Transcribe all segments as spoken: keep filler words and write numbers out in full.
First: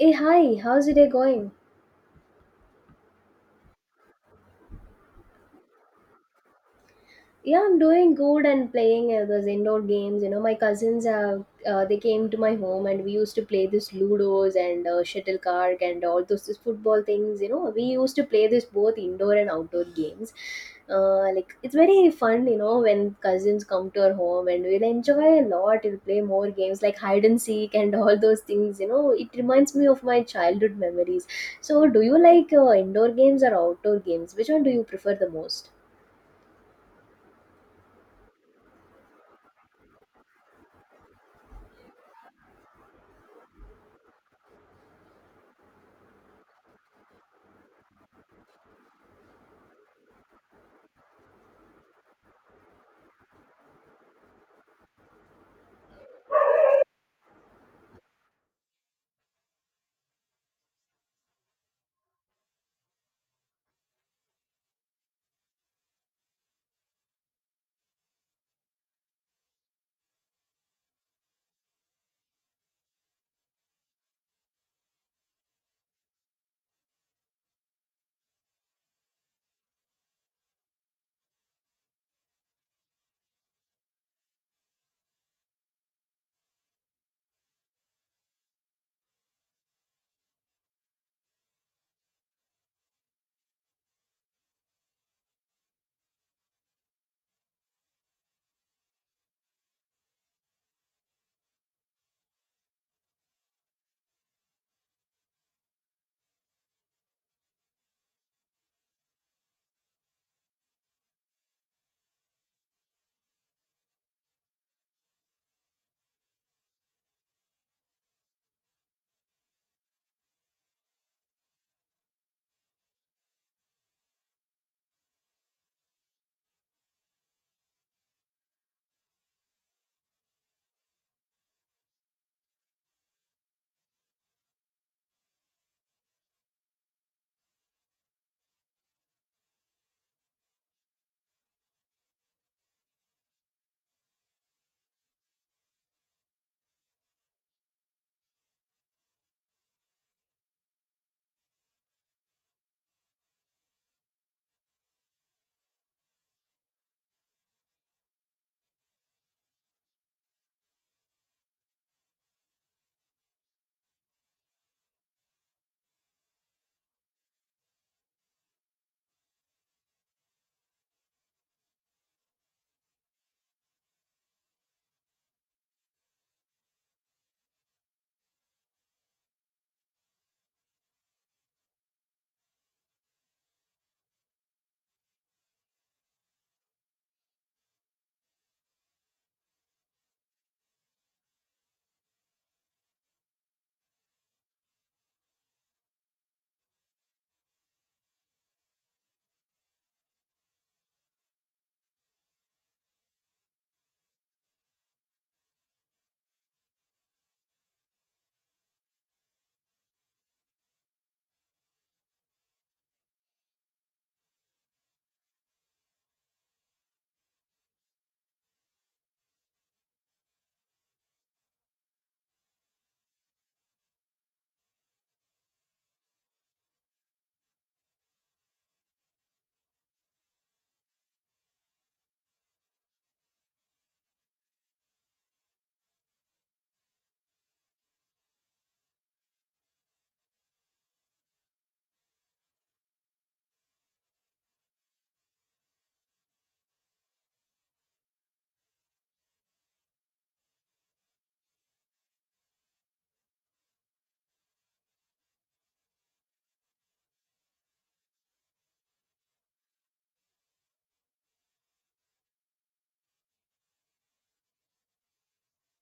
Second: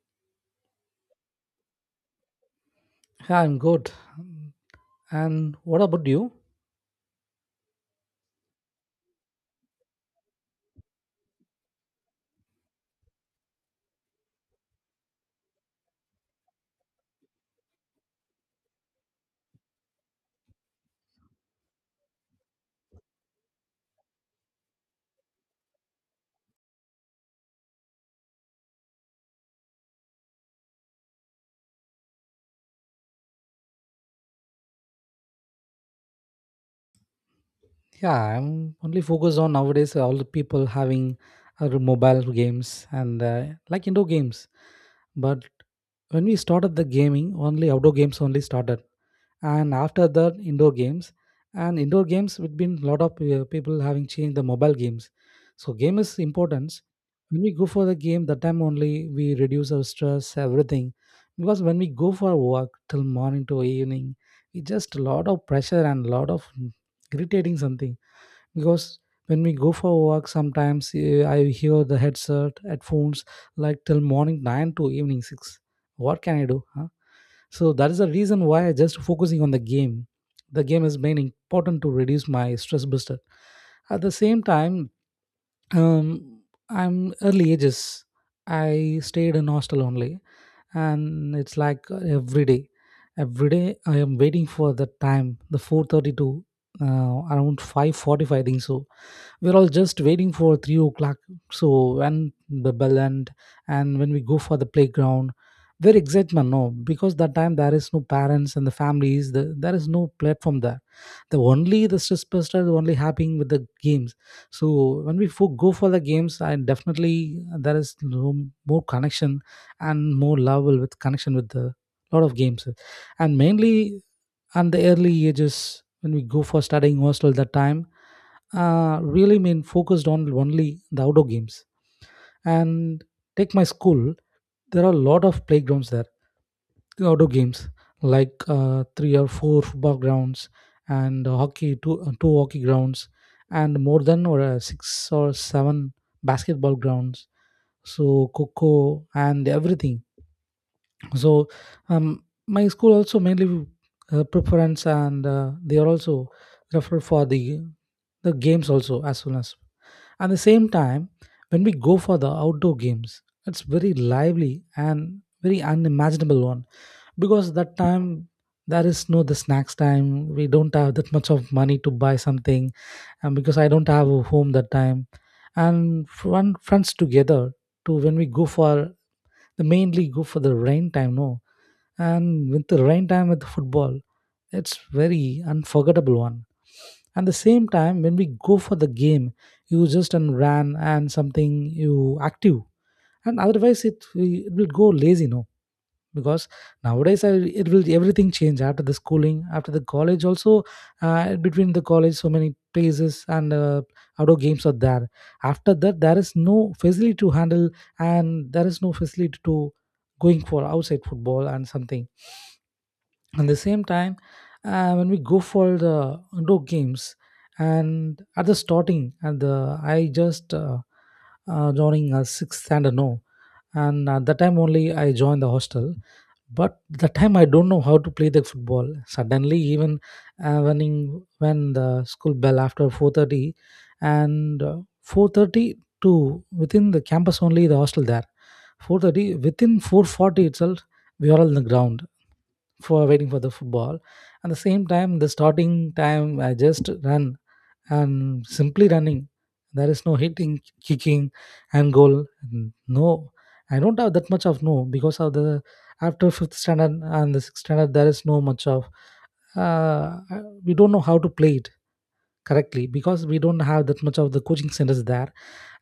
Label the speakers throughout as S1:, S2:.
S1: Hey, hi, how's your day going?
S2: Yeah, I'm good. And what about you?
S1: Yeah, I'm doing good and playing uh, those indoor games. You know, my cousins uh, uh, they came to my home and we used to play this ludos and uh, shuttlecock and all those these football things. You know, we used to play this both indoor and outdoor games. Uh, like it's very fun, you know, when cousins come to our home and we'll enjoy a lot. We'll play more games like hide and seek and all those things. You know, it reminds me of my childhood memories. So, do you like uh, indoor games or outdoor games? Which one do you prefer the most?
S2: Yeah, I'm only focused on nowadays uh, all the people having other mobile games and uh, like indoor games. But when we started the gaming, only outdoor games only started, and after that indoor games, and indoor games with been lot of uh, people having changed the mobile games, so game is importance. When we go for the game, that time only we reduce our stress everything, because when we go for work till morning to evening, we just a lot of pressure and lot of irritating something, because when we go for work sometimes uh, I hear the headset headphones like till morning nine to evening six. What can I do, huh? So that is the reason why I just focusing on the game. The game is main important to reduce my stress buster. At the same time, um, I'm early ages. I stayed in hostel only, and it's like uh, every day, every day I am waiting for that time, the four thirty-two, uh, around five forty-five, I think so. We're all just waiting for three o'clock. So when the bell end, and when we go for the playground, very excitement, no, because that time there is no parents and the families, the, there is no platform there. The only the stress buster is only happening with the games. So when we fo- go for the games, I definitely there is no more connection, and more love will with connection with the lot of games, and mainly, and the early ages when we go for studying hostel that time, uh, really mean focused on only the outdoor games. And take my school, there are a lot of playgrounds there, outdoor games like uh, three or four football grounds, and hockey two, uh, two hockey grounds, and more than or uh, six or seven basketball grounds, so coco and everything. So um, my school also mainly uh, preference, and uh, they are also refer for the the games also. As soon as, at the same time, when we go for the outdoor games, it's very lively and very unimaginable one, because that time there is no the snacks time. We don't have that much of money to buy something, and because I don't have a home that time, and fun friends together, to when we go for the mainly go for the rain time. No, and with the rain time with football, it's very unforgettable one. And the same time when we go for the game, you just and ran and something you active, and otherwise it, it will go lazy, no? Because nowadays I, it will everything change after the schooling, after the college also, uh, between the college so many places, and uh, outdoor games are there. After that there is no facility to handle, and there is no facility to going for outside football and something. At the same time, uh, when we go for the indoor games, and at the starting at the, I just uh, uh, joining a sixth and a no, and at that time only I joined the hostel. But the time I don't know how to play the football suddenly. Even uh, when in- when the school bell after four thirty, and uh, four thirty to, within the campus only the hostel there, four thirty within four forty itself we are on the ground for waiting for the football. At the same time, the starting time, I just run and simply running. There is no hitting, kicking, and goal. Mm, no, I don't have that much of, no, because of the after fifth standard and the sixth standard, there is no much of. Uh, we don't know how to play it correctly because we don't have that much of the coaching centers there.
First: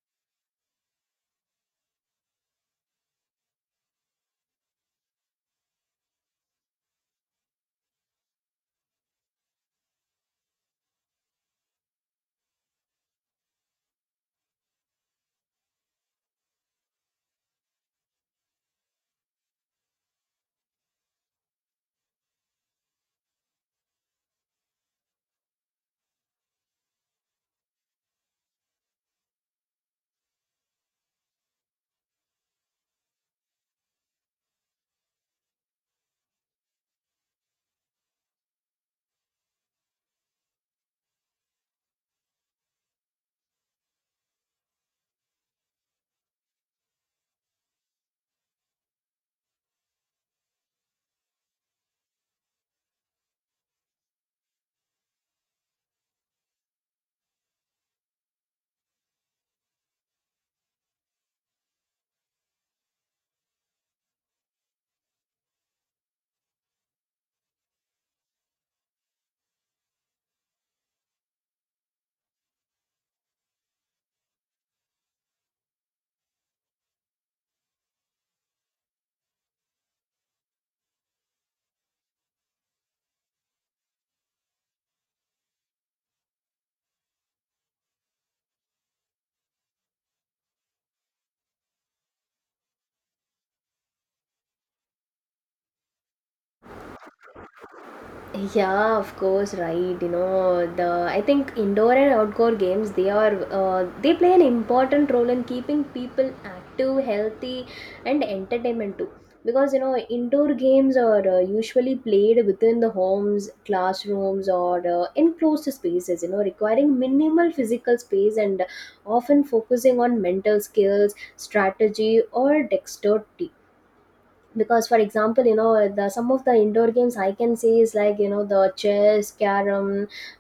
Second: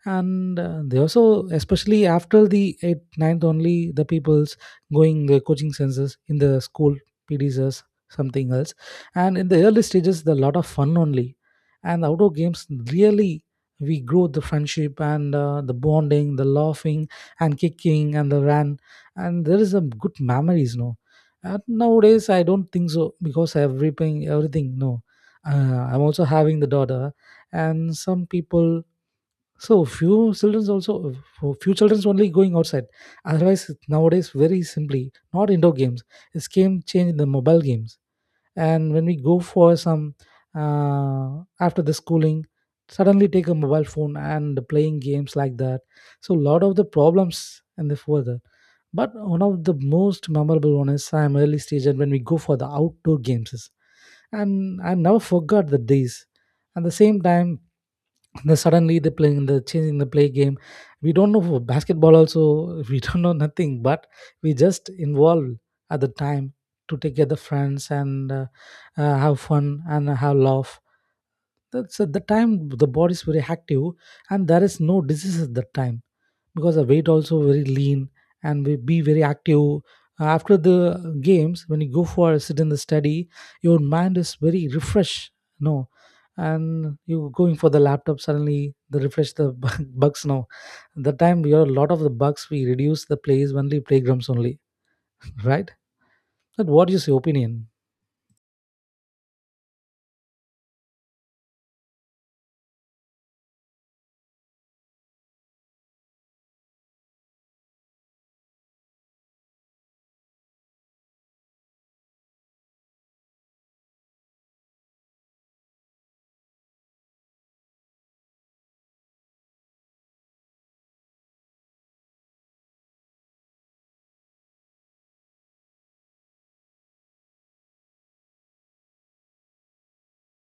S2: And uh, they also, especially after the eighth ninth, only the people's going the coaching centers in the school, pds or something else. And in the early stages the lot of fun only, and outdoor games really we grow the friendship and uh, the bonding, the laughing and kicking and the run, and there is a good memories, no. And nowadays I don't think so, because everything everything, no. uh, I'm also having the daughter, and some people. So few childrens also, for few childrens only going outside. Otherwise nowadays very simply not indoor games. It's game change the mobile games. And when we go for some, uh, after the schooling, suddenly take a mobile phone and playing games like that. So a lot of the problems and the further. But one of the most memorable one is I'm early stage, and when we go for the outdoor games is- and I never forgot the days. At the same time, then suddenly they playing the changing the play game, we don't know for basketball also we don't know nothing, but we just involved at the time to take care the friends and uh, uh, have fun and have laugh. That's at the time the body is very active, and there is no disease at that time, because the weight also very lean, and we be very active. Uh, after the games when you go for a sit in the study, your mind is very refreshed, no. And you going for the laptop suddenly, the refresh the bu- bugs now, the time we are a lot of the bugs, we reduce the plays only playgrounds only. Right, but what is your opinion?
S1: Yeah, of course, right. You know, the I think indoor and outdoor games they are uh, they play an important role in keeping people active, healthy, and entertainment too. Because you know, indoor games are uh, usually played within the homes, classrooms, or uh, enclosed spaces. You know, requiring minimal physical space and often focusing on mental skills, strategy, or dexterity because, for example, you know, the some of the indoor games I can see is like, you know, the chess, carom,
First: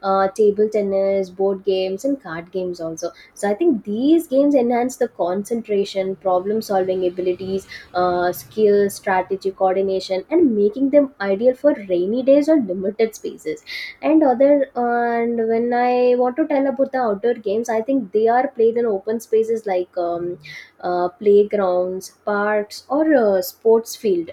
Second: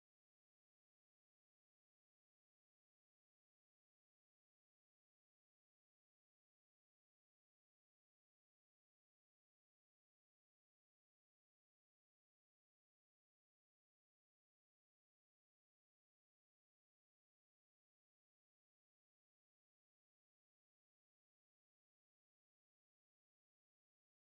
S1: uh, table tennis, board games, and card games also. So I think these games enhance the concentration, problem solving abilities, uh, skill, strategy, coordination, and making them ideal for rainy days or limited spaces and other. And when I want to tell about the outdoor games, I think they are played in open spaces like um, uh, playgrounds, parks, or uh, sports field.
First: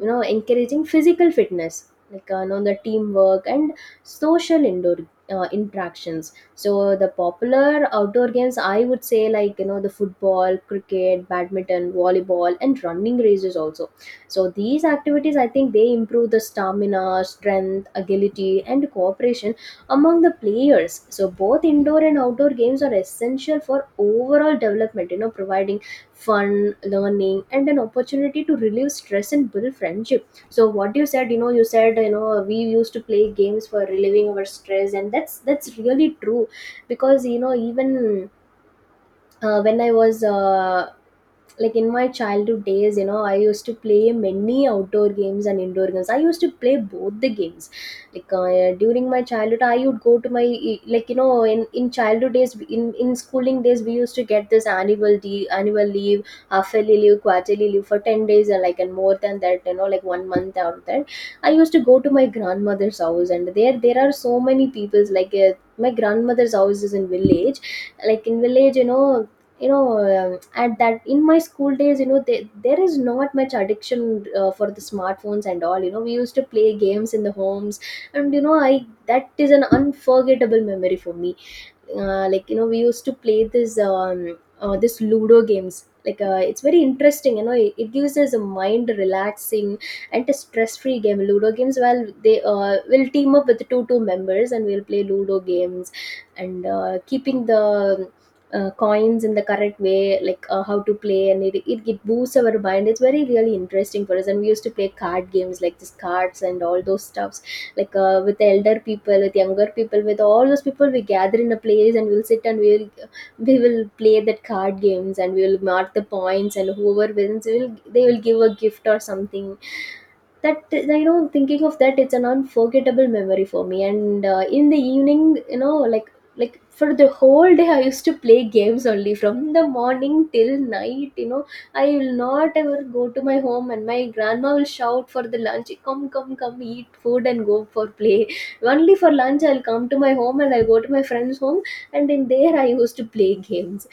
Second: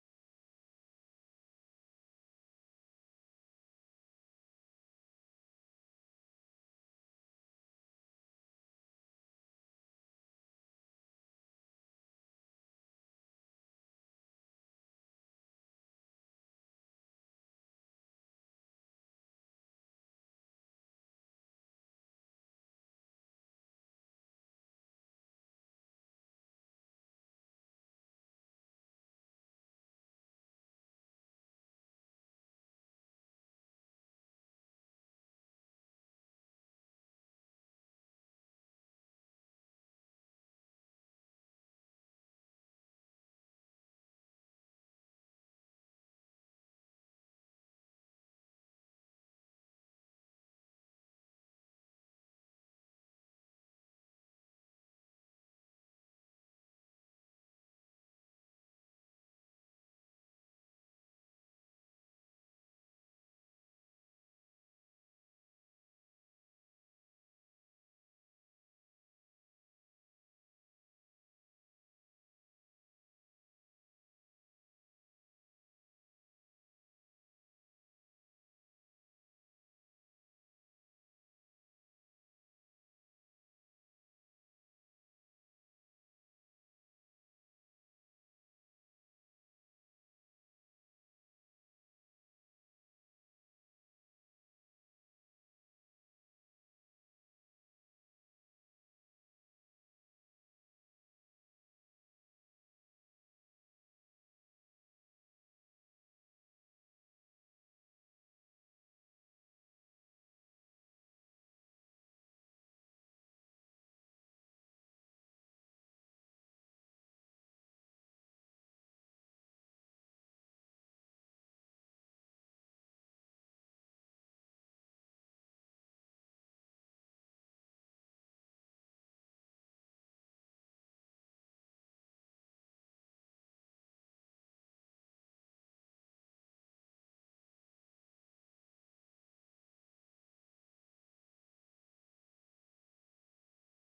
S1: You know, encouraging physical fitness, like uh, you know, the teamwork and social indoor uh, interactions. So the popular outdoor games, I would say, like you know, the football, cricket, badminton, volleyball, and running races also. So these activities, I think, they improve the stamina, strength, agility, and cooperation among the players. So both indoor and outdoor games are essential for overall development. You know, providing fun, learning, and an opportunity to relieve stress and build friendship. So what you said, you know, you said, you know, we used to play games for relieving our stress, and that's that's really true. Because you know, even uh, when i was uh, like in my childhood days, you know, I used to play many outdoor games and indoor games. I used to play both the games, like uh, during my childhood I would go to my e, like you know, in in childhood days, in in schooling days, we used to get this annual de- annual leave, half-yearly leave, quarterly leave for ten days, and like and more than that, you know, like one month out of that I used to go to my grandmother's house, and there there are so many peoples, like uh, my grandmother's house is in village, like in village, you know. You know, um, at that, in my school days, you know, they, there is not much addiction uh, for the smartphones and all. You know, we used to play games in the homes, and you know, I that is an unforgettable memory for me. uh, like, you know, we used to play this um uh, this ludo games. Like uh, it's very interesting, you know, it, it gives us a mind relaxing and a stress free game. Ludo games, well, they uh, will team up with two two members and we'll play ludo games and uh, keeping the uh, coins in the correct way, like uh, how to play, and it, it, it boosts our mind. It's very really interesting for us, and we used to play card games like this cards and all those stuff, like uh, with elder people, with younger people, with all those people, we gather in a place and we'll sit and we'll we will play that card games, and we will mark the points, and whoever wins will, they will give a gift or something. That, you know, thinking of that, it's an unforgettable memory for me. And uh, in the evening, you know, like like for the whole day I used to play games only from the morning till night. You know, I will not ever go to my home, and my grandma will shout for the lunch, come come come eat food and go for play. Only for lunch I'll come to my home, and I'll go to my friend's home, and in there I used to play games.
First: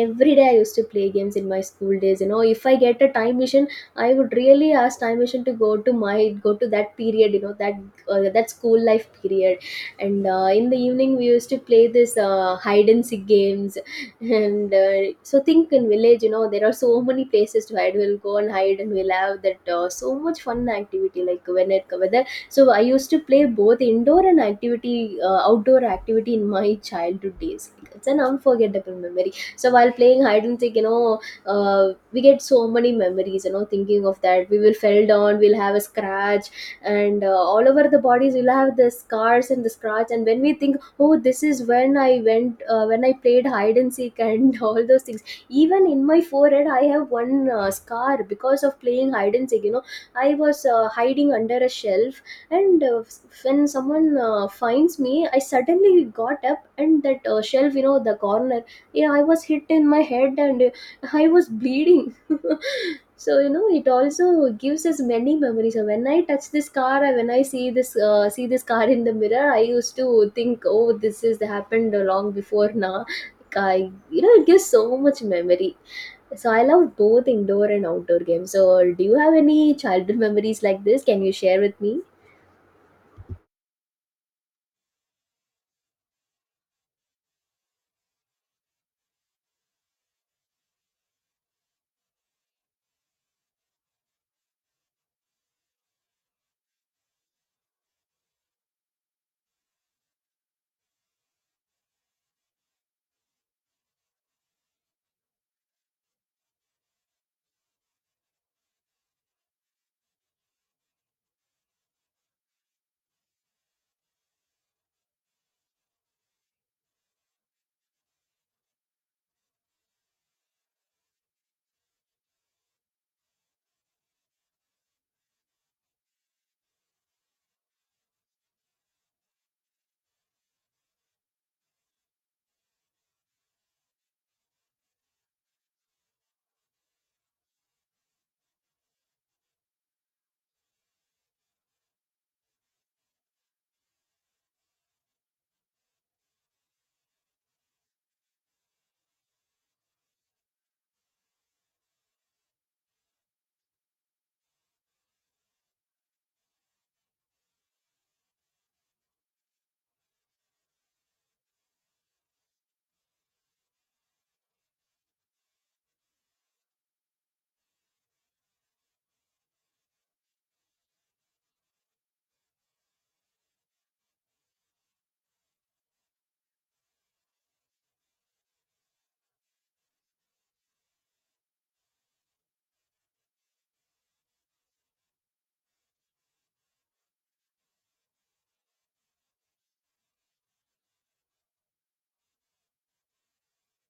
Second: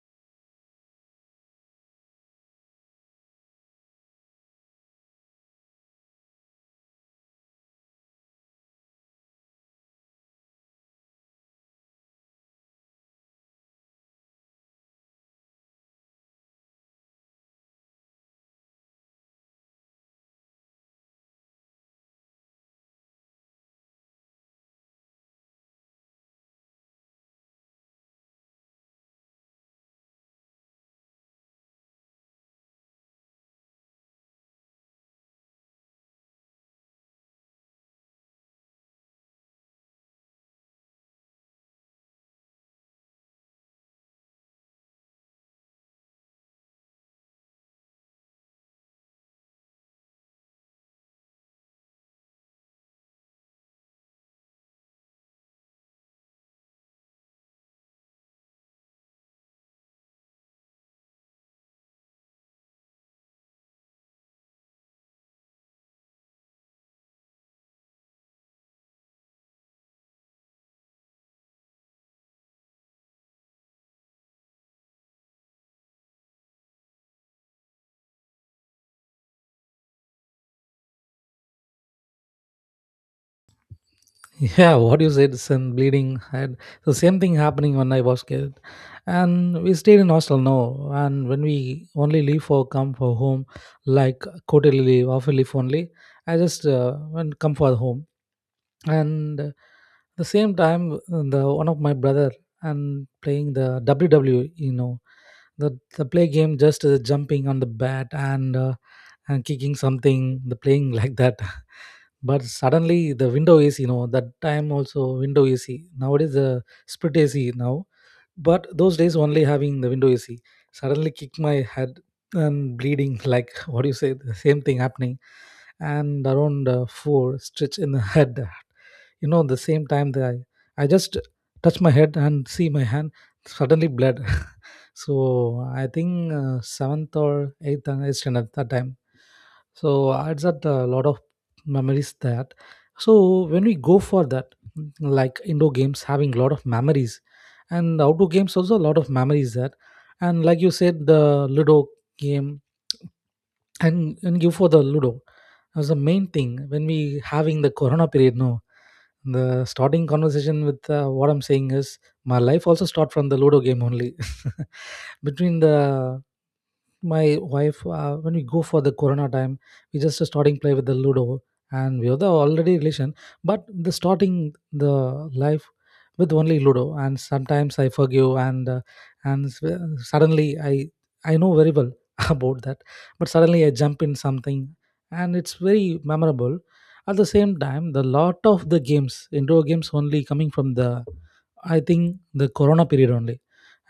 S1: Every day I used to play games in my school days. You know, if I get a time machine, I would really ask time machine to go to my go to that period, you know. That uh, that school life period. And uh, in the evening we used to play this uh, hide and seek games. And uh, so think, in village, you know, there are so many places to hide. We'll go and hide, and we'll have that uh, so much fun activity, like when it whether. So I used to play both indoor and activity uh, outdoor activity in my childhood days. It's an unforgettable memory. So while playing hide and seek, you know, uh, we get so many memories. You know, thinking of that, we will fell down, we'll have a scratch, and uh, all over the bodies we'll have the scars and the scratch. And when we think, oh, this is when I went uh, when I played hide and seek, and all those things. Even in my forehead I have one uh, scar because of playing hide and seek, you know. I was uh, hiding under a shelf, and uh, when someone uh, finds me, I suddenly got up, and that uh, shelf, you know, the corner. Yeah, I was hit in my head, and uh, I was bleeding. So, you know, it also gives us many memories. So when I touch this car, or when I see this uh, see this car in the mirror, I used to think, oh, this is happened long before now. I, you know, it gives so much memory. So I love both indoor and outdoor games. So do you have any childhood memories like this? Can you share with me?
S2: Yeah, what you said, sun bleeding had the same thing happening when I was kid. And we stayed in hostel, no. And when we only leave for come for home, like quarterly leave, half leave only, I just uh, went come for home. And uh, the same time, uh, the one of my brother, and playing the W W E, you know, the the play game just uh, jumping on the bat, and uh, and kicking something, the playing like that. But suddenly the window A C, you know, that time also window A C. Nowadays the split A C now, but those days only having the window A C. Suddenly kick my head and bleeding like what do you say? The same thing happening, and around uh, four stitch in the head. You know, the same time that I, I just touch my head and see my hand suddenly bled. So I think uh, seventh or eighth and standard that time. So it's that a lot of memories that. So when we go for that, mm, like indoor games having a lot of memories, and outdoor games also a lot of memories that. And like you said the ludo game, and and give for the ludo was the main thing when we having the corona period, no. The starting conversation with, uh, what I'm saying is, my life also start from the ludo game only. Between the, my wife, uh, when we go for the corona time we just starting play with the ludo, and we are the already relation. But the starting, the life with only ludo, and sometimes I forgive and uh, and s- uh, suddenly i i know very well about that. But suddenly I jump in something, and it's very memorable. At the same time, the lot of the games, indoor games only coming from the, I think, the corona period only.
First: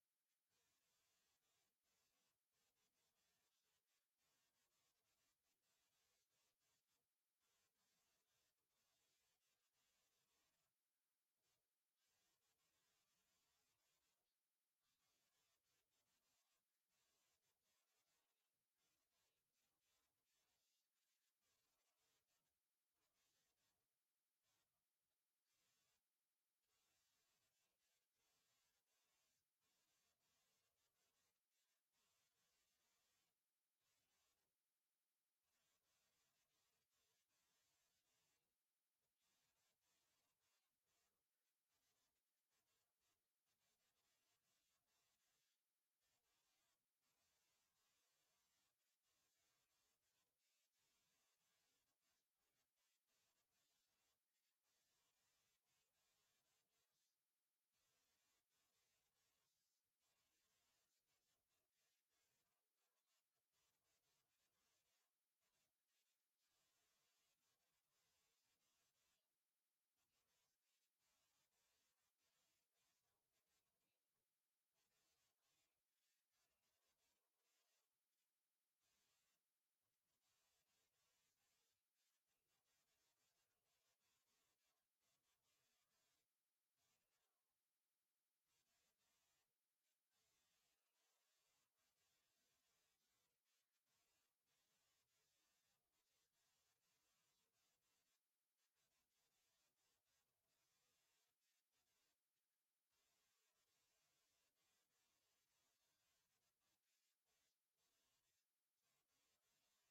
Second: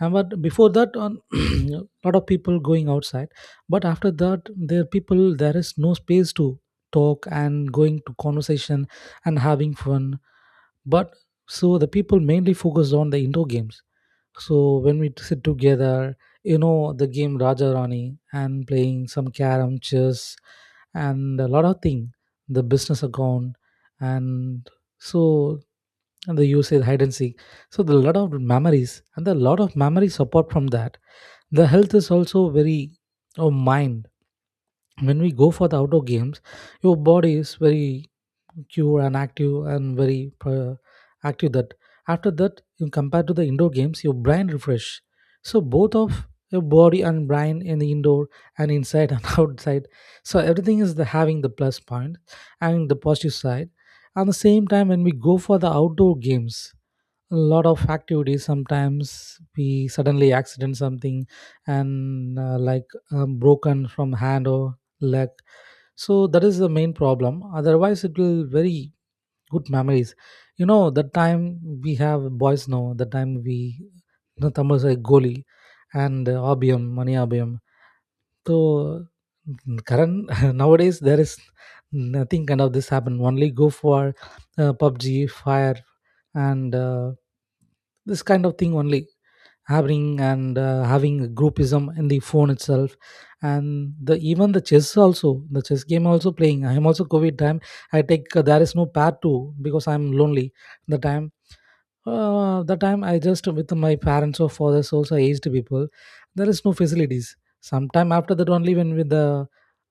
S2: And but before that, on lot of people going outside. But after that, there people there is no space to talk and going to conversation and having fun. But so the people mainly focus on the indoor games. So when we sit together, you know, the game Raja Rani, and playing some carom, chess, and a lot of thing, the business account, and so, and the usage hide and seek. So the lot of memories, and the lot of memories apart from that, the health is also very, oh mind. When we go for the outdoor games, your body is very cure and active and very pro- active that after that you compare to the indoor games your brain refresh so both of your body and brain in the indoor and inside and outside so everything is the having the plus point and the positive side at the same time when we go for the outdoor games a lot of activities sometimes we suddenly accident something and uh, like um, broken from hand or leg so that is the main problem otherwise it will very good memories. You know that time we have boys, now that time we, you know, tamil say goli and uh, abiyam mani abiyam. So mm, current nowadays there is nothing kind of this happen, only go for uh, pubg fire and uh, this kind of thing only having and uh, having groupism in the phone itself. And the even the chess also, the chess game also playing. I am also covid time, I take uh, there is no pair two because I'm lonely the time. Uh, the time I just with my parents or fathers also aged people, there is no facilities. Sometime after that only when with the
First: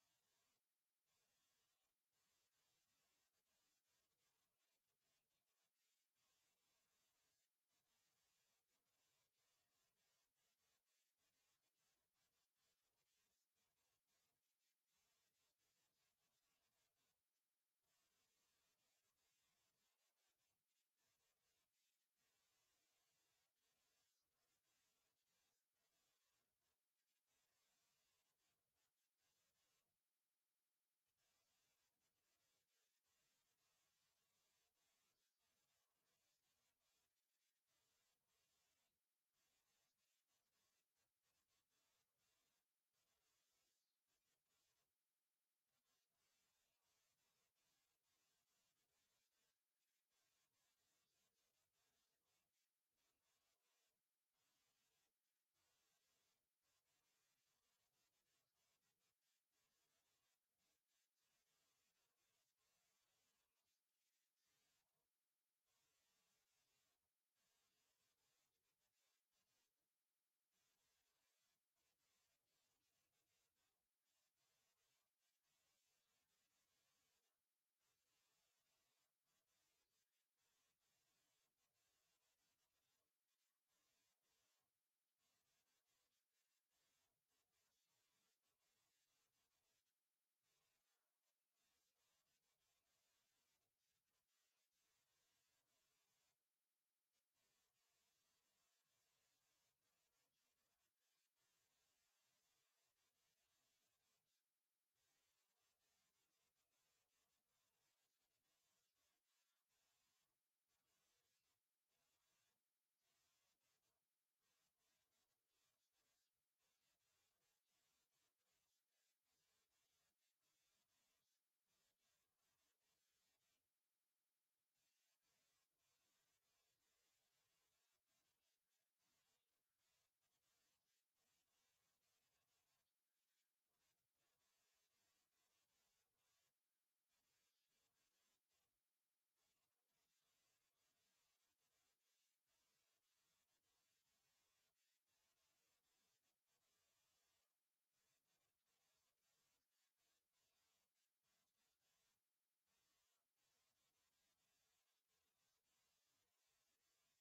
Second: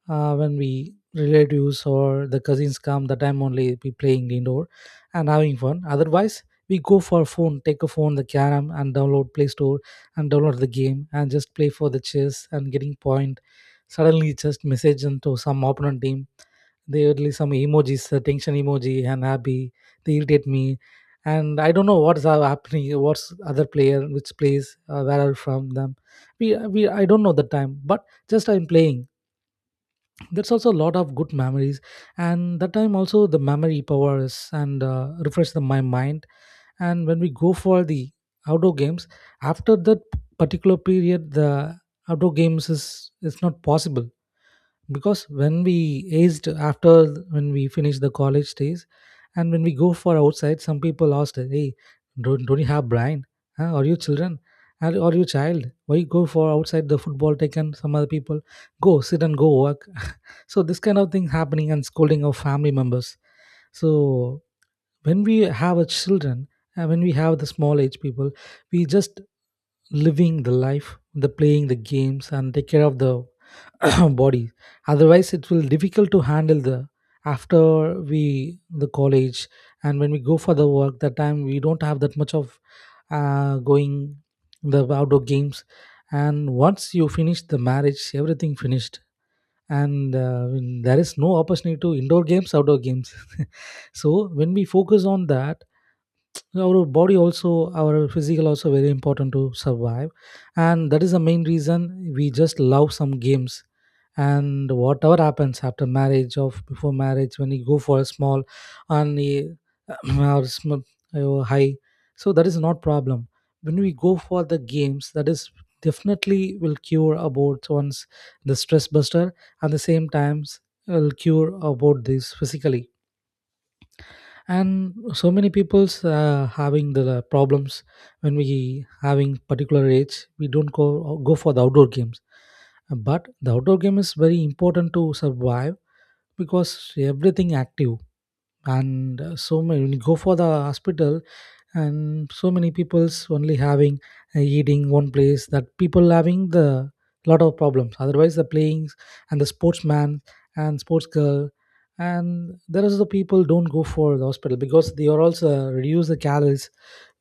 S2: uh, when we relatives or the cousins come, the time only be playing indoor and having fun. Otherwise we go for phone, take a phone, the carom and download play store and download the game and just play for the chess and getting point. Suddenly just message into some opponent team, they would some emojis, the tension emoji and happy, they irritate me. And I don't know what's ha- happening, what's other player which plays, uh, where are from them. We we I don't know the time, but just I'm playing. That's also a lot of good memories, and that time also the memory powers and uh, refresh the, my mind. And when we go for the outdoor games, after that particular period, the outdoor games is it's not possible because when we aged after when we finished the college days and when we go for outside some people asked, hey, don't, don't you have brain? Huh? Are you children? Are, are you child? Why you go for outside? The football taken some other people, go sit and go work. So this kind of thing happening and scolding of family members. So when we have a children and when we have the small age people, we just living the life, the playing the games and take care of the body. Otherwise it will difficult to handle the after we the college. And when we go for the work, that time we don't have that much of uh, going the outdoor games. And once you finish the marriage, everything finished. And uh, when there is no opportunity to indoor games, outdoor games. So when we focus on that, our body also, our physical also very important to survive. And that is the main reason we just love some games. And whatever happens after marriage or before marriage, when you go for a small and you- or small or high, so that is not problem. When we go for the games, that is definitely will cure about once, the stress buster, and the same times will cure about this physically. And so many people's uh, having the problems. When we having particular age, we don't go go for the outdoor games, but the outdoor game is very important to survive because everything active. And uh, so many, when you go for the hospital, and so many people's only having uh, eating one place, that people having the lot of problems. Otherwise the playing and the sportsman and sports girl, and there is the people don't go for the hospital because they are also reduce the calories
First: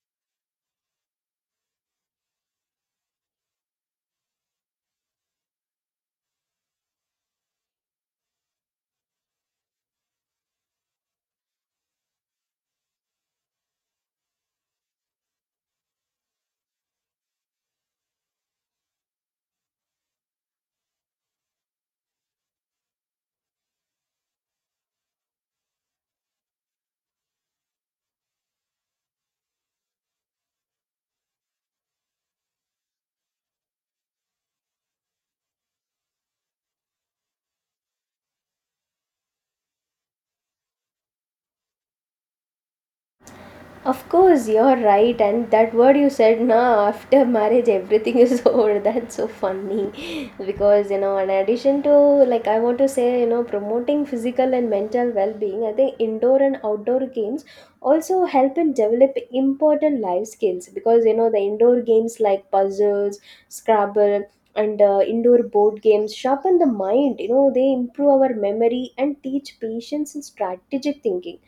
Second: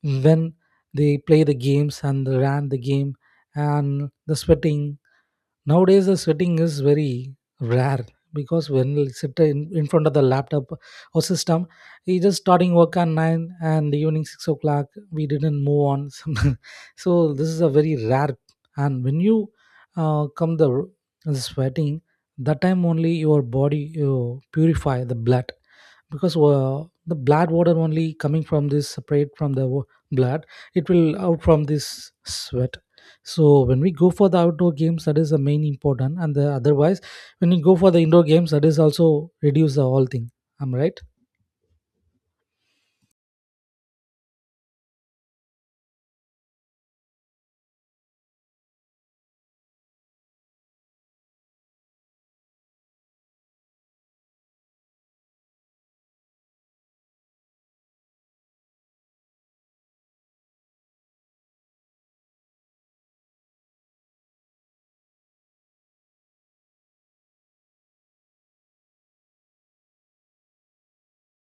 S2: when they play the games and they ran the game and the sweating. Nowadays the sitting is very rare because when you sit in, in front of the laptop or system, you just starting work at nine and the evening six o'clock, we didn't move on. Some- so this is a very rare. And when you uh, come the, r- the sweating, that time only your body you purify the blood because uh, the blood water only coming from this, separate from the wa- blood, it will out from this sweat. So when we go for the outdoor games, that is the main important, and the otherwise, when we go for the indoor games, that is also reduce the whole thing. I'm right.
S1: Of course, you're right. And that word you said, no, after marriage everything is over. That's so funny because, you know, in addition to like, I want to say, you know, promoting physical and mental well being, I think indoor and outdoor games also help in developing important life skills. Because you know, the indoor games like puzzles, Scrabble. And uh, indoor board games sharpen the mind, you know, they improve our memory and teach patience and strategic thinking.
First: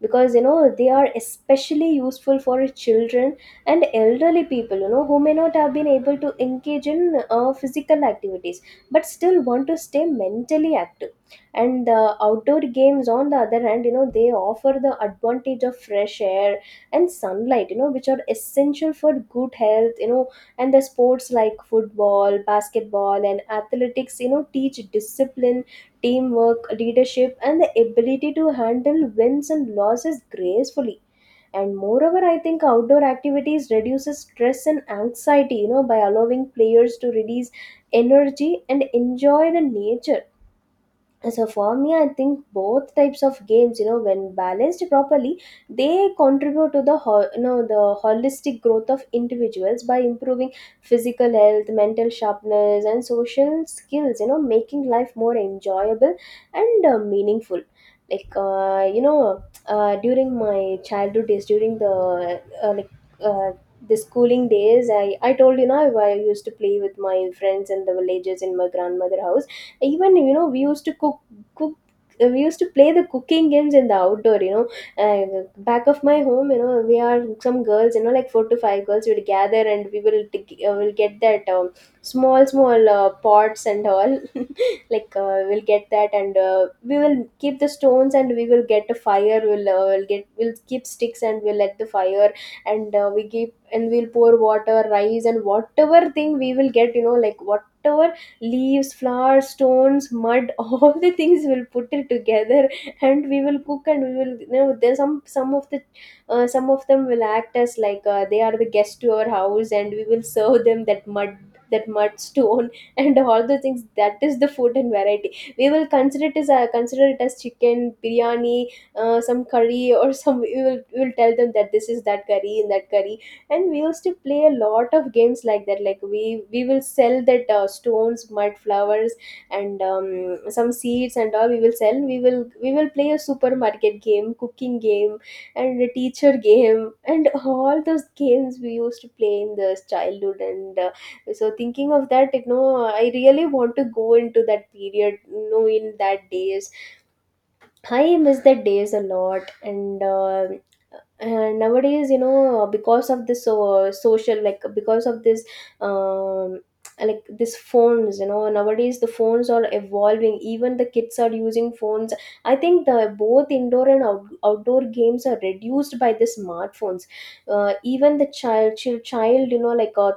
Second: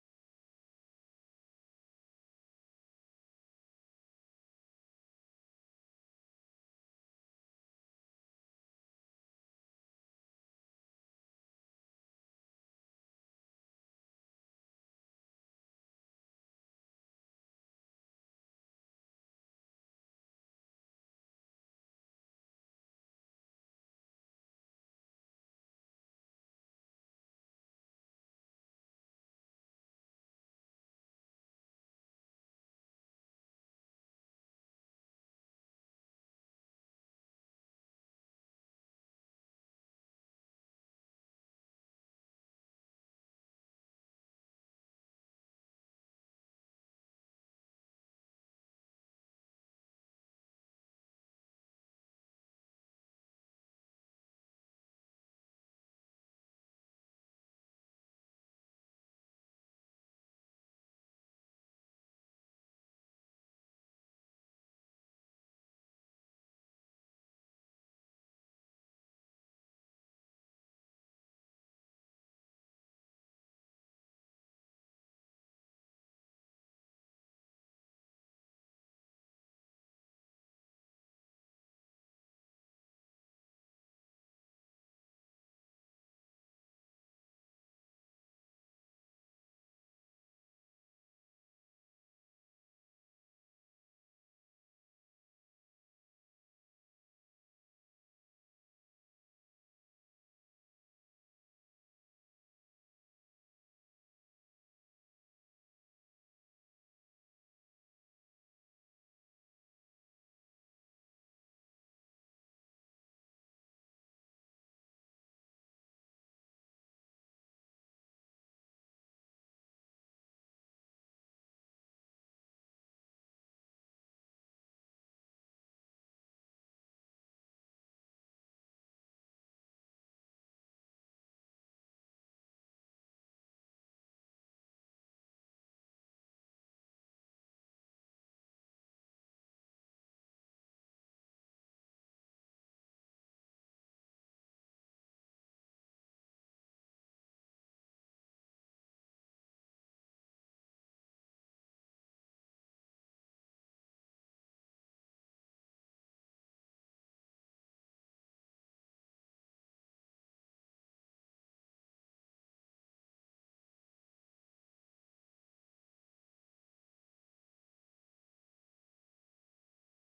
S1: Because you know, they are especially useful for children and elderly people, you know, who may not have been able to engage in uh, physical activities but still want to stay mentally active. And the outdoor games, on the other hand, you know, they offer the advantage of fresh air and sunlight, you know, which are essential for good health, you know. And the sports like football, basketball, and athletics, you know, teach discipline, teamwork, leadership, and the ability to handle wins and losses gracefully. And moreover, I think outdoor activities reduces stress and anxiety, you know, by allowing players to release energy and enjoy the nature. So for me, I think both types of games, you know, when balanced properly, they contribute to the ho- you know, the holistic growth of individuals by improving physical health, mental sharpness, and social skills, you know, making life more enjoyable and uh, meaningful. Like uh, you know, uh, during my childhood days, during the uh, like uh, the schooling days, I, I told you know, I, I used to play with my friends in the villages in my grandmother house. Even you know, we used to cook cook uh, we used to play the cooking games in the outdoor, you know. uh, back of my home, you know, we are some girls, you know, like four to five girls would gather, and we will t- uh, will get that um, small small uh, pots and all. Like uh, we'll get that, and uh, we will keep the stones and we will get a fire. We'll, uh, we'll get we'll keep sticks and we'll let the fire. And uh, we keep, and we'll pour water, rice, and whatever thing we will get. You know, like whatever leaves, flowers, stones, mud, all the things we'll put it together and we will cook. And we will, you know, there's some some of the uh, some of them will act as like uh, they are the guest to our house, and we will serve them that mud, that mud stone. And all the things, that is the food and variety. We will consider it as uh, consider it as chicken biryani, uh, some curry, or some. we will, we will tell them that this is that curry and that curry And we used to play a lot of games like that. Like we we will sell that uh, stones, mud, flowers, and um, some seeds and all we will sell, we will we will play a supermarket game, cooking game, and a teacher game, and all those games we used to play in the childhood. And uh, so thinking of that, you know, I really want to go into that period, you know, in that days. I miss that days a lot, and uh, and nowadays, you know, because of this uh, social, like because of this, um, like this phones, you know, nowadays the phones are evolving. Even the kids are using phones. I think the both indoor and out, outdoor games are reduced by the smartphones. Uh, even the child, child, child, you know, like uh,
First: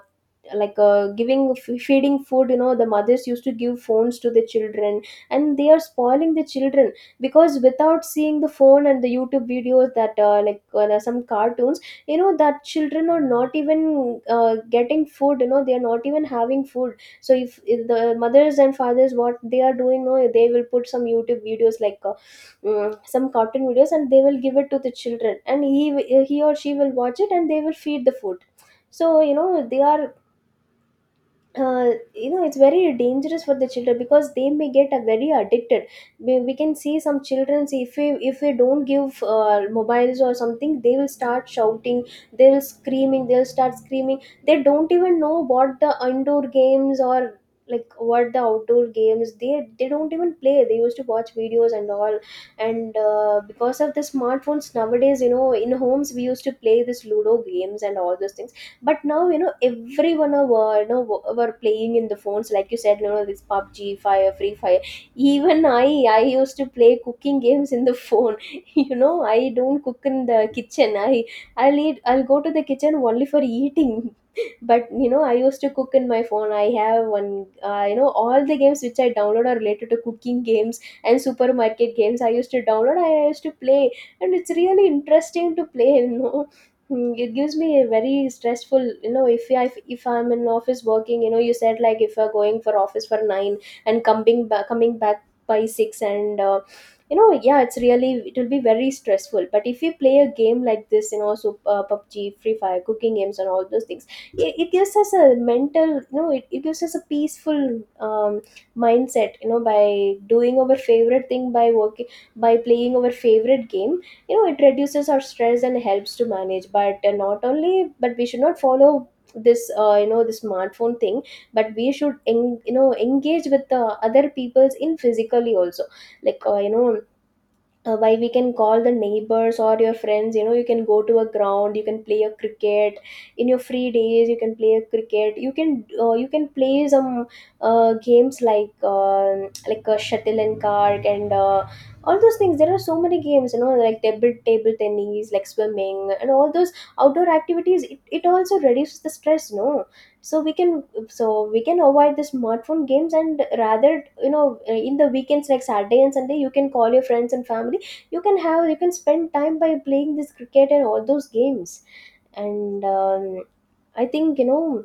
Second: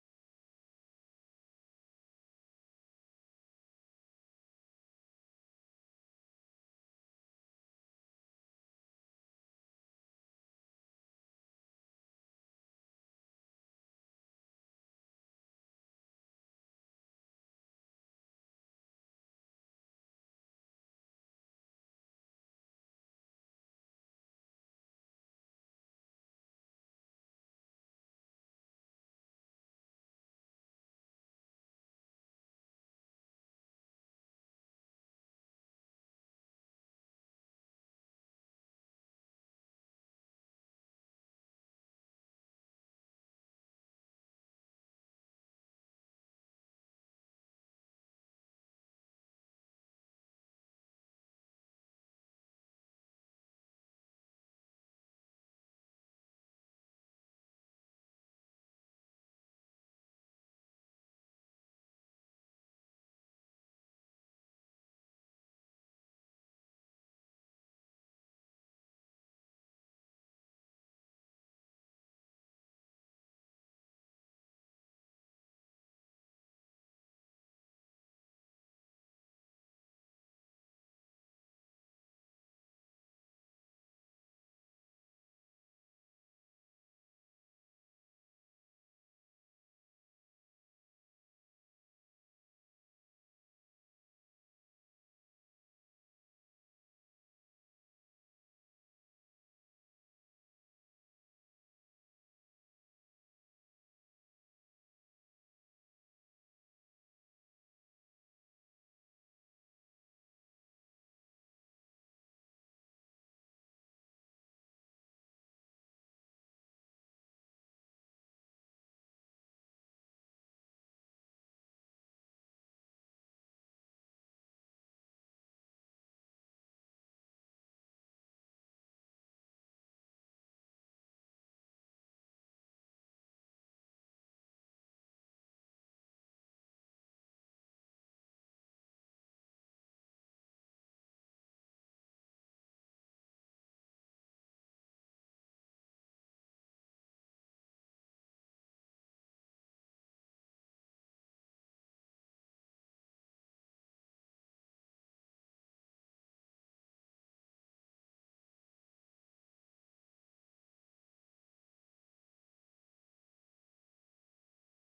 S1: like uh, giving f- feeding food, you know, the mothers used to give phones to the children, and they are spoiling the children, because without seeing the phone and the YouTube videos, that uh, like uh, some cartoons, you know, that children are not even uh, getting food, you know, they are not even having food. So if, if the mothers and fathers, what they are doing no, they will put some YouTube videos, like uh, mm, some cartoon videos, and they will give it to the children, and he he or she will watch it, and they will feed the food. So you know they are uh, you know it's very dangerous for the children because they may get uh, very addicted. We, we can see some children, if we if we don't give uh, mobiles or something, they will start shouting, they will screaming, they'll start screaming. They don't even know what the indoor games, or like what the outdoor games, they they don't even play, they used to watch videos and all. And uh, because of the smartphones nowadays, you know, in homes we used to play this ludo games and all those things. But now, you know, everyone are uh, you know w- were playing in the phones, like you said, you know, this PUBG fire, free fire. Even I I used to play cooking games in the phone. You know, I don't cook in the kitchen, I I'll eat I'll go to the kitchen only for eating. But you know, I used to cook in my phone. I have one, uh, you know, all the games which I download are related to cooking games and supermarket games. I used to download, I used to play, and it's really interesting to play. You know, mm, it gives me a very stressful, you know, if I, if, if I'm in office working, you know, you said like if you're going for office for nine and coming back coming back by six, and uh, you know, yeah, it's really, it will be very stressful. But if you play a game like this, you know, so uh, PUBG, free fire, cooking games and all those things, it, it gives us a mental, you know, it, it gives us a peaceful um, mindset, you know, by doing our favorite thing, by working, by playing our favorite game. You know, it reduces our stress and helps to manage. But uh, not only, but we should not follow this uh, you know, the smartphone thing, but we should en- you know, engage with the other people's in physically also. like uh, you know, uh, why we can call the neighbors or your friends, you know, you can go to a ground, you can play a cricket. In your free days, you can play a cricket, you can uh, you can play some uh, games like uh, like a shuttle and cart, and uh, all those things. There are so many games, you know, like table table tennis, like swimming, and all those outdoor activities, it, it also reduces the stress no. So we can so we can avoid the smartphone games, and rather, you know, in the weekends like Saturday and Sunday, you can call your friends and family. You can have you can spend time by playing this cricket and all those games. And um, I think, you know,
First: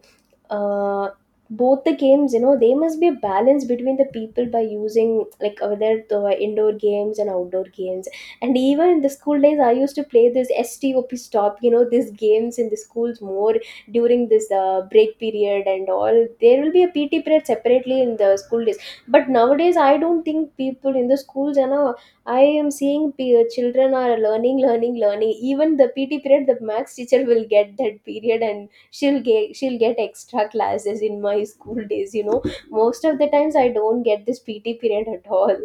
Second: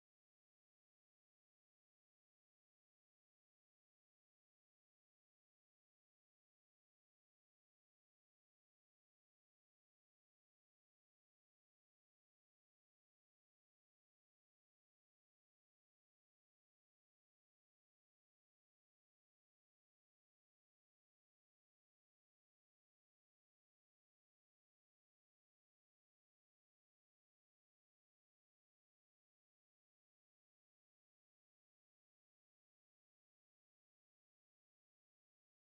S1: uh, both the games, you know, they must be a balance between the people by using like over there the indoor games and outdoor games. And even in the school days, I used to play this STOP stop, you know, these games in the schools more during this uh, break period and all. There will be a P T period separately in the school days. But nowadays, I don't think people in the schools, you know, I am seeing p- children are learning, learning, learning. Even the P T period, the max teacher will get that period, and she'll get she'll get extra classes. In my school days, you know, most of the times I don't get this P T period at all.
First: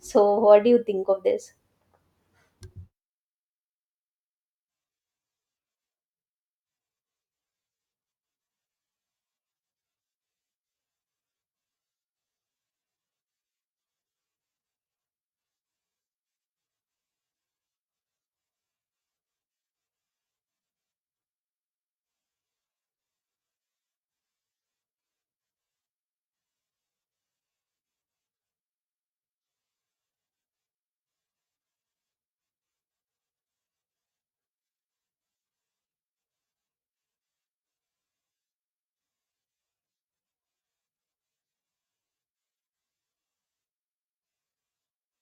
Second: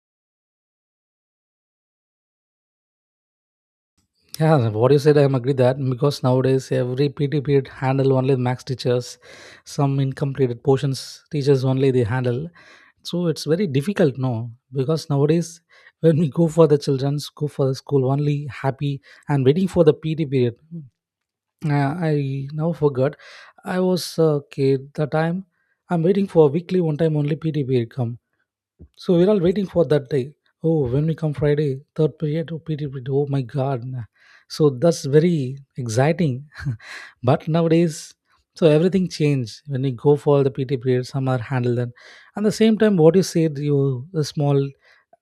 S1: So what do you think of this?
S2: Yeah, what you said, I am agree that, because nowadays every P T period handle only max teachers, some incompleted portions teachers only they handle. So it's very difficult, no, because nowadays when we go for the childrens, go for the school only happy and waiting for the P T period. Uh, I now forgot. I was a kid the time. I'm waiting for weekly one time only P T period come. So we're all waiting for that day. Oh, when we come Friday, third period, oh, P T period. Oh my God. So that's very exciting. But nowadays, so everything changed. When we go for the P T period, some are handled. And at the same time, what you said, you the small,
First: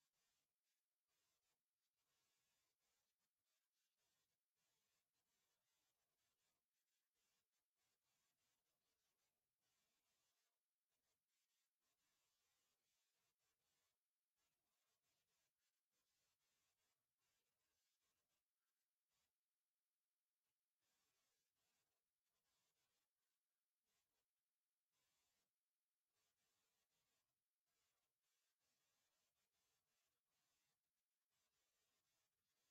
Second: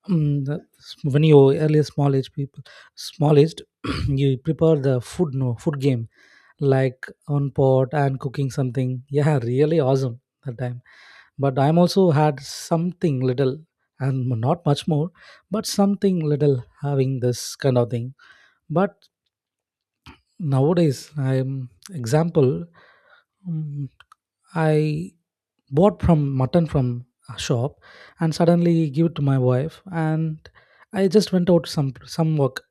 S2: um, the, when you earlier small age people, small aged, you prepare the food, no, food game like on pot and cooking something. Yeah, really awesome that time. But I'm also had something little and not much more, but something little having this kind of thing. But nowadays, I'm example, um, I bought from mutton from a shop and suddenly give it to my wife, and I just went out some some work.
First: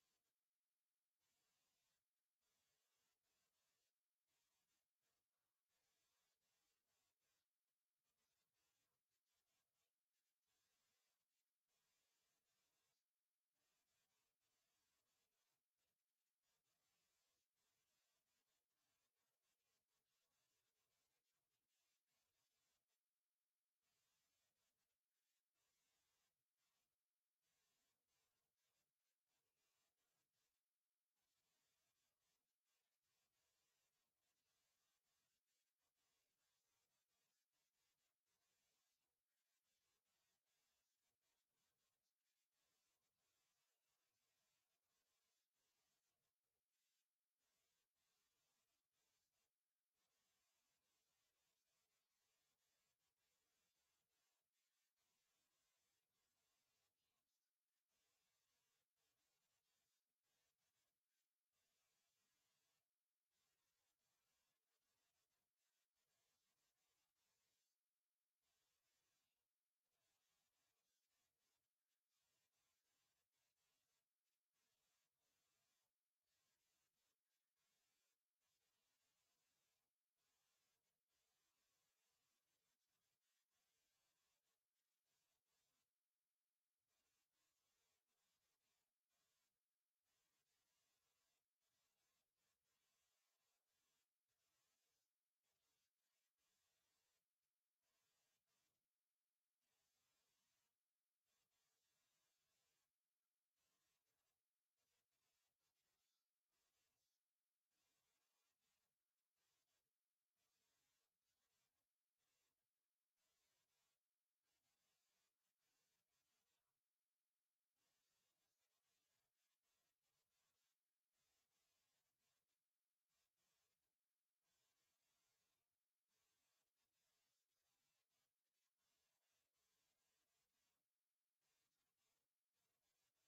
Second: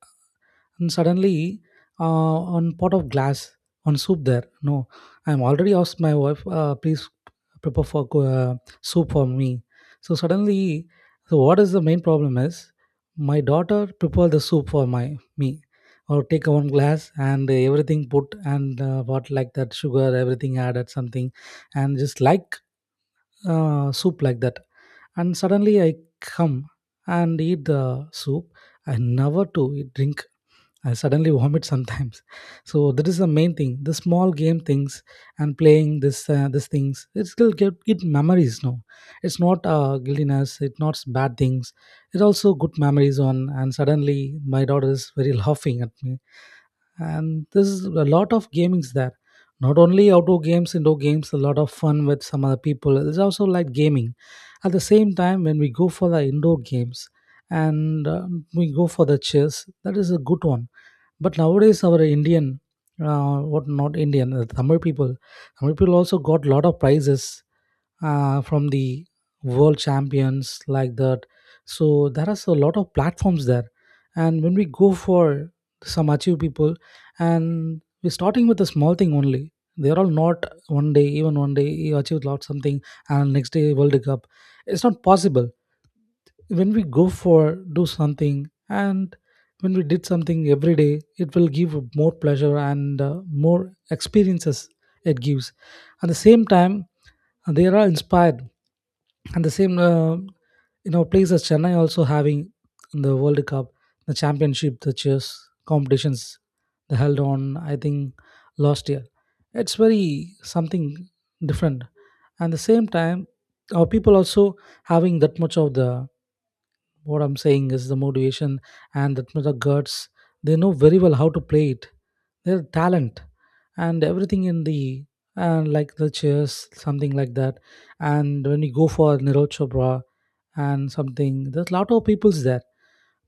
S2: And suddenly, uh, on pot of glass, on soup there, no, I'm already asked my wife, uh, please prepare for co- uh, soup for me. So suddenly, so what is the main problem is, my daughter prepare the soup for my me, or take one glass and everything put, and uh, what like that, sugar everything added something, and just like uh, soup like that. And suddenly I come and eat the soup. I never to eat- drink. I suddenly vomit sometimes. So that is the main thing. The small game things and playing this uh, these things, it still get, get memories. No, it's not uh, guiltiness, it's not bad things. It's also good memories on. And suddenly my daughter is very laughing at me. And there's a lot of gamings there, not only outdoor games, indoor games, a lot of fun with some other people, there's also like gaming. At the same time when we go for the indoor games and uh, we go for the chess, that is a good one. But nowadays our indian, uh, what not indian, uh, tamil people, tamil people also got lot of prizes uh, from the world champions like that. So there is a lot of platforms there. And when we go for some achieve people, and we're starting with a small thing only. They're all not one day, even one day you achieve lot something, and next day World Cup. It's not possible. When we go for do something, and when we did something every day, it will give more pleasure and uh, more experiences it gives. At the same time uh, they are inspired. And the same uh, you know place as chennai also having the world cup, the championship, the chess competitions, they held on, I think, last year. It's very something different. And the same time our people also having that much of the, what I'm saying is the motivation and that the guts. They know very well how to play it. Their talent and everything in the, and like the chess, something like that. And when you go for Niraj Chopra and something, there's a lot of people's there.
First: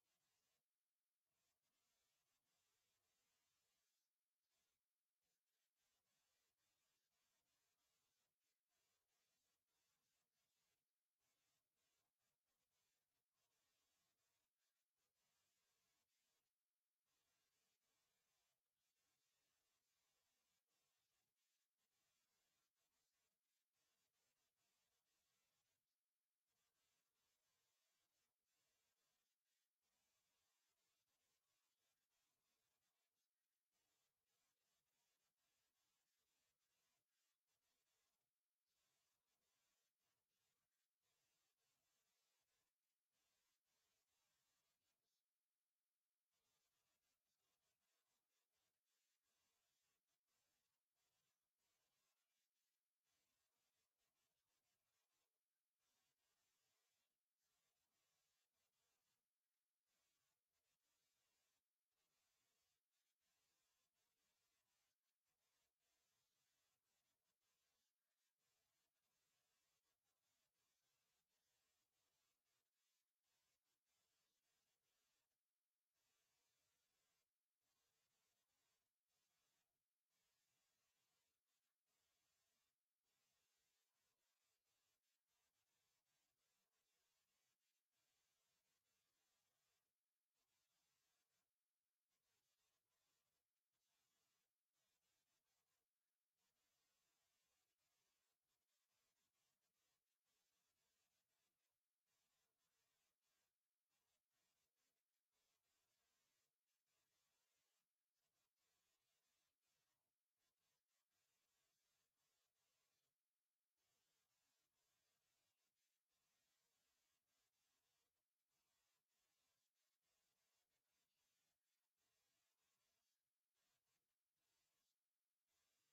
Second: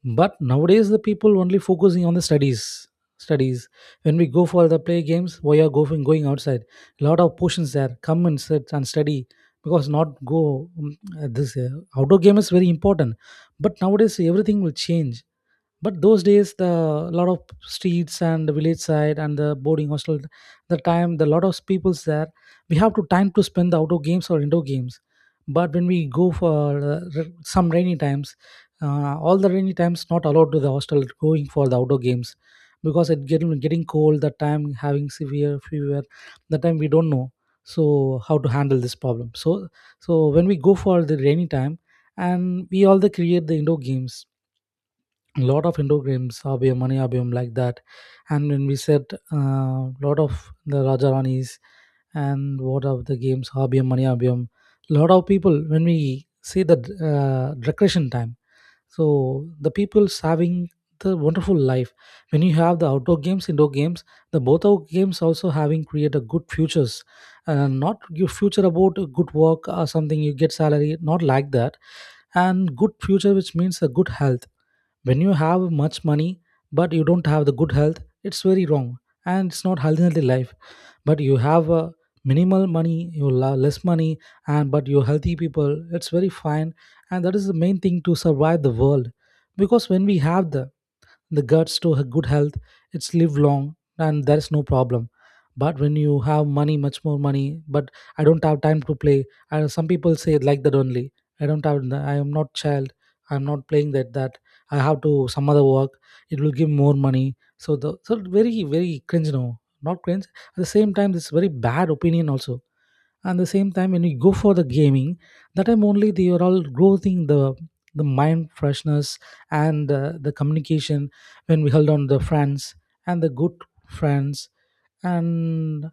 S2: But nowadays the people only focusing on the studies studies When we go for the play games, why are going going outside? A lot of portions there, come and sit and study, because not go um, uh, this uh, outdoor game is very important. But nowadays everything will change. But those days the lot of streets and the village side and the boarding hostel, the time the lot of people's there, we have to time to spend the outdoor games or indoor games. But when we go for uh, r- some rainy times, uh, all the rainy times not allowed to the hostel, going for the outdoor games because it getting getting cold, that time having severe fever, that time we don't know. So how to handle this problem? So so when we go for the rainy time, and we all the create the indoor games, a lot of Indo games, Abhyam, Mani Abhyam, like that. And when we said a uh, lot of the Rajarani's and what of the games, Abhyam, Mani Abhyam, lot of people, when we see the uh, recreation time, so the people's having the wonderful life. When you have the outdoor games, indoor games, the both our games also having create a good futures. Uh, not your future about a good work or something you get salary, not like that. And good future, which means a good health. When you have much money but you don't have the good health, it's very wrong, and it's not healthy life. But you have uh, minimal money, you have less money, and but you're healthy people, it's very fine. And that is the main thing to survive the world, because when we have the the guts to a good health, it's live long and there's no problem. But when you have money, much more money, but I don't have time to play, and some people say it like that only, I don't have, I am not child, I'm not playing that that, I have to some other work, it will give more money. So the, so very very cringe, no, not cringe, at the same time this very bad opinion also. And the same time when you go for the gaming, that time only they are all growing the the mind freshness and uh, the communication, when we held on the friends and the good friends, and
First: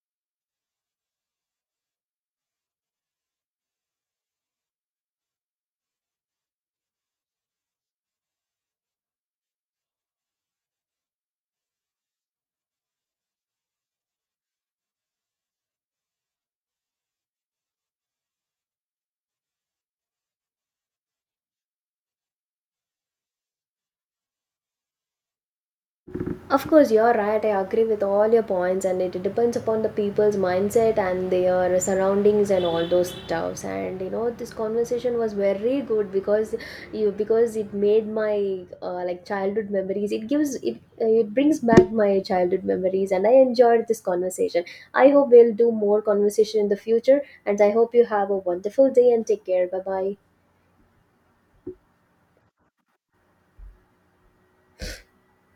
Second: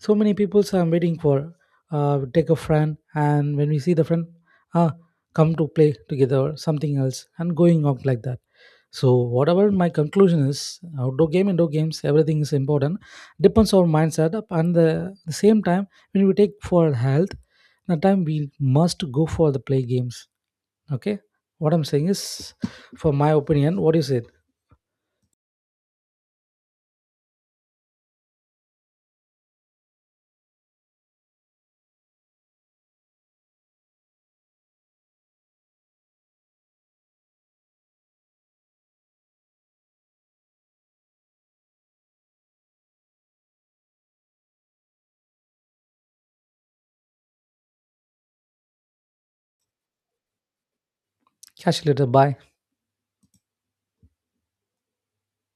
S2: so many people I'm waiting for. Uh, take a friend, and when we see the friend, ah, come to play together, or something else, and going on like that. So, whatever my conclusion is, outdoor game, indoor games, everything is important. Depends on mindset, and the, the same time when we take for health, the time we must go for the play games. Okay, what I'm saying is, for my opinion, what is it?
S1: Of course, you're right. I agree with all your points, and it depends upon the people's mindset and their surroundings and all those stuffs. And you know, this conversation was very good because you because it made my uh, like childhood memories. It gives it uh, it brings back my childhood memories, and I enjoyed this conversation. I hope we'll do more conversation in the future, and I hope you have a wonderful day and take care. Bye bye.
S2: Catch you later. Bye.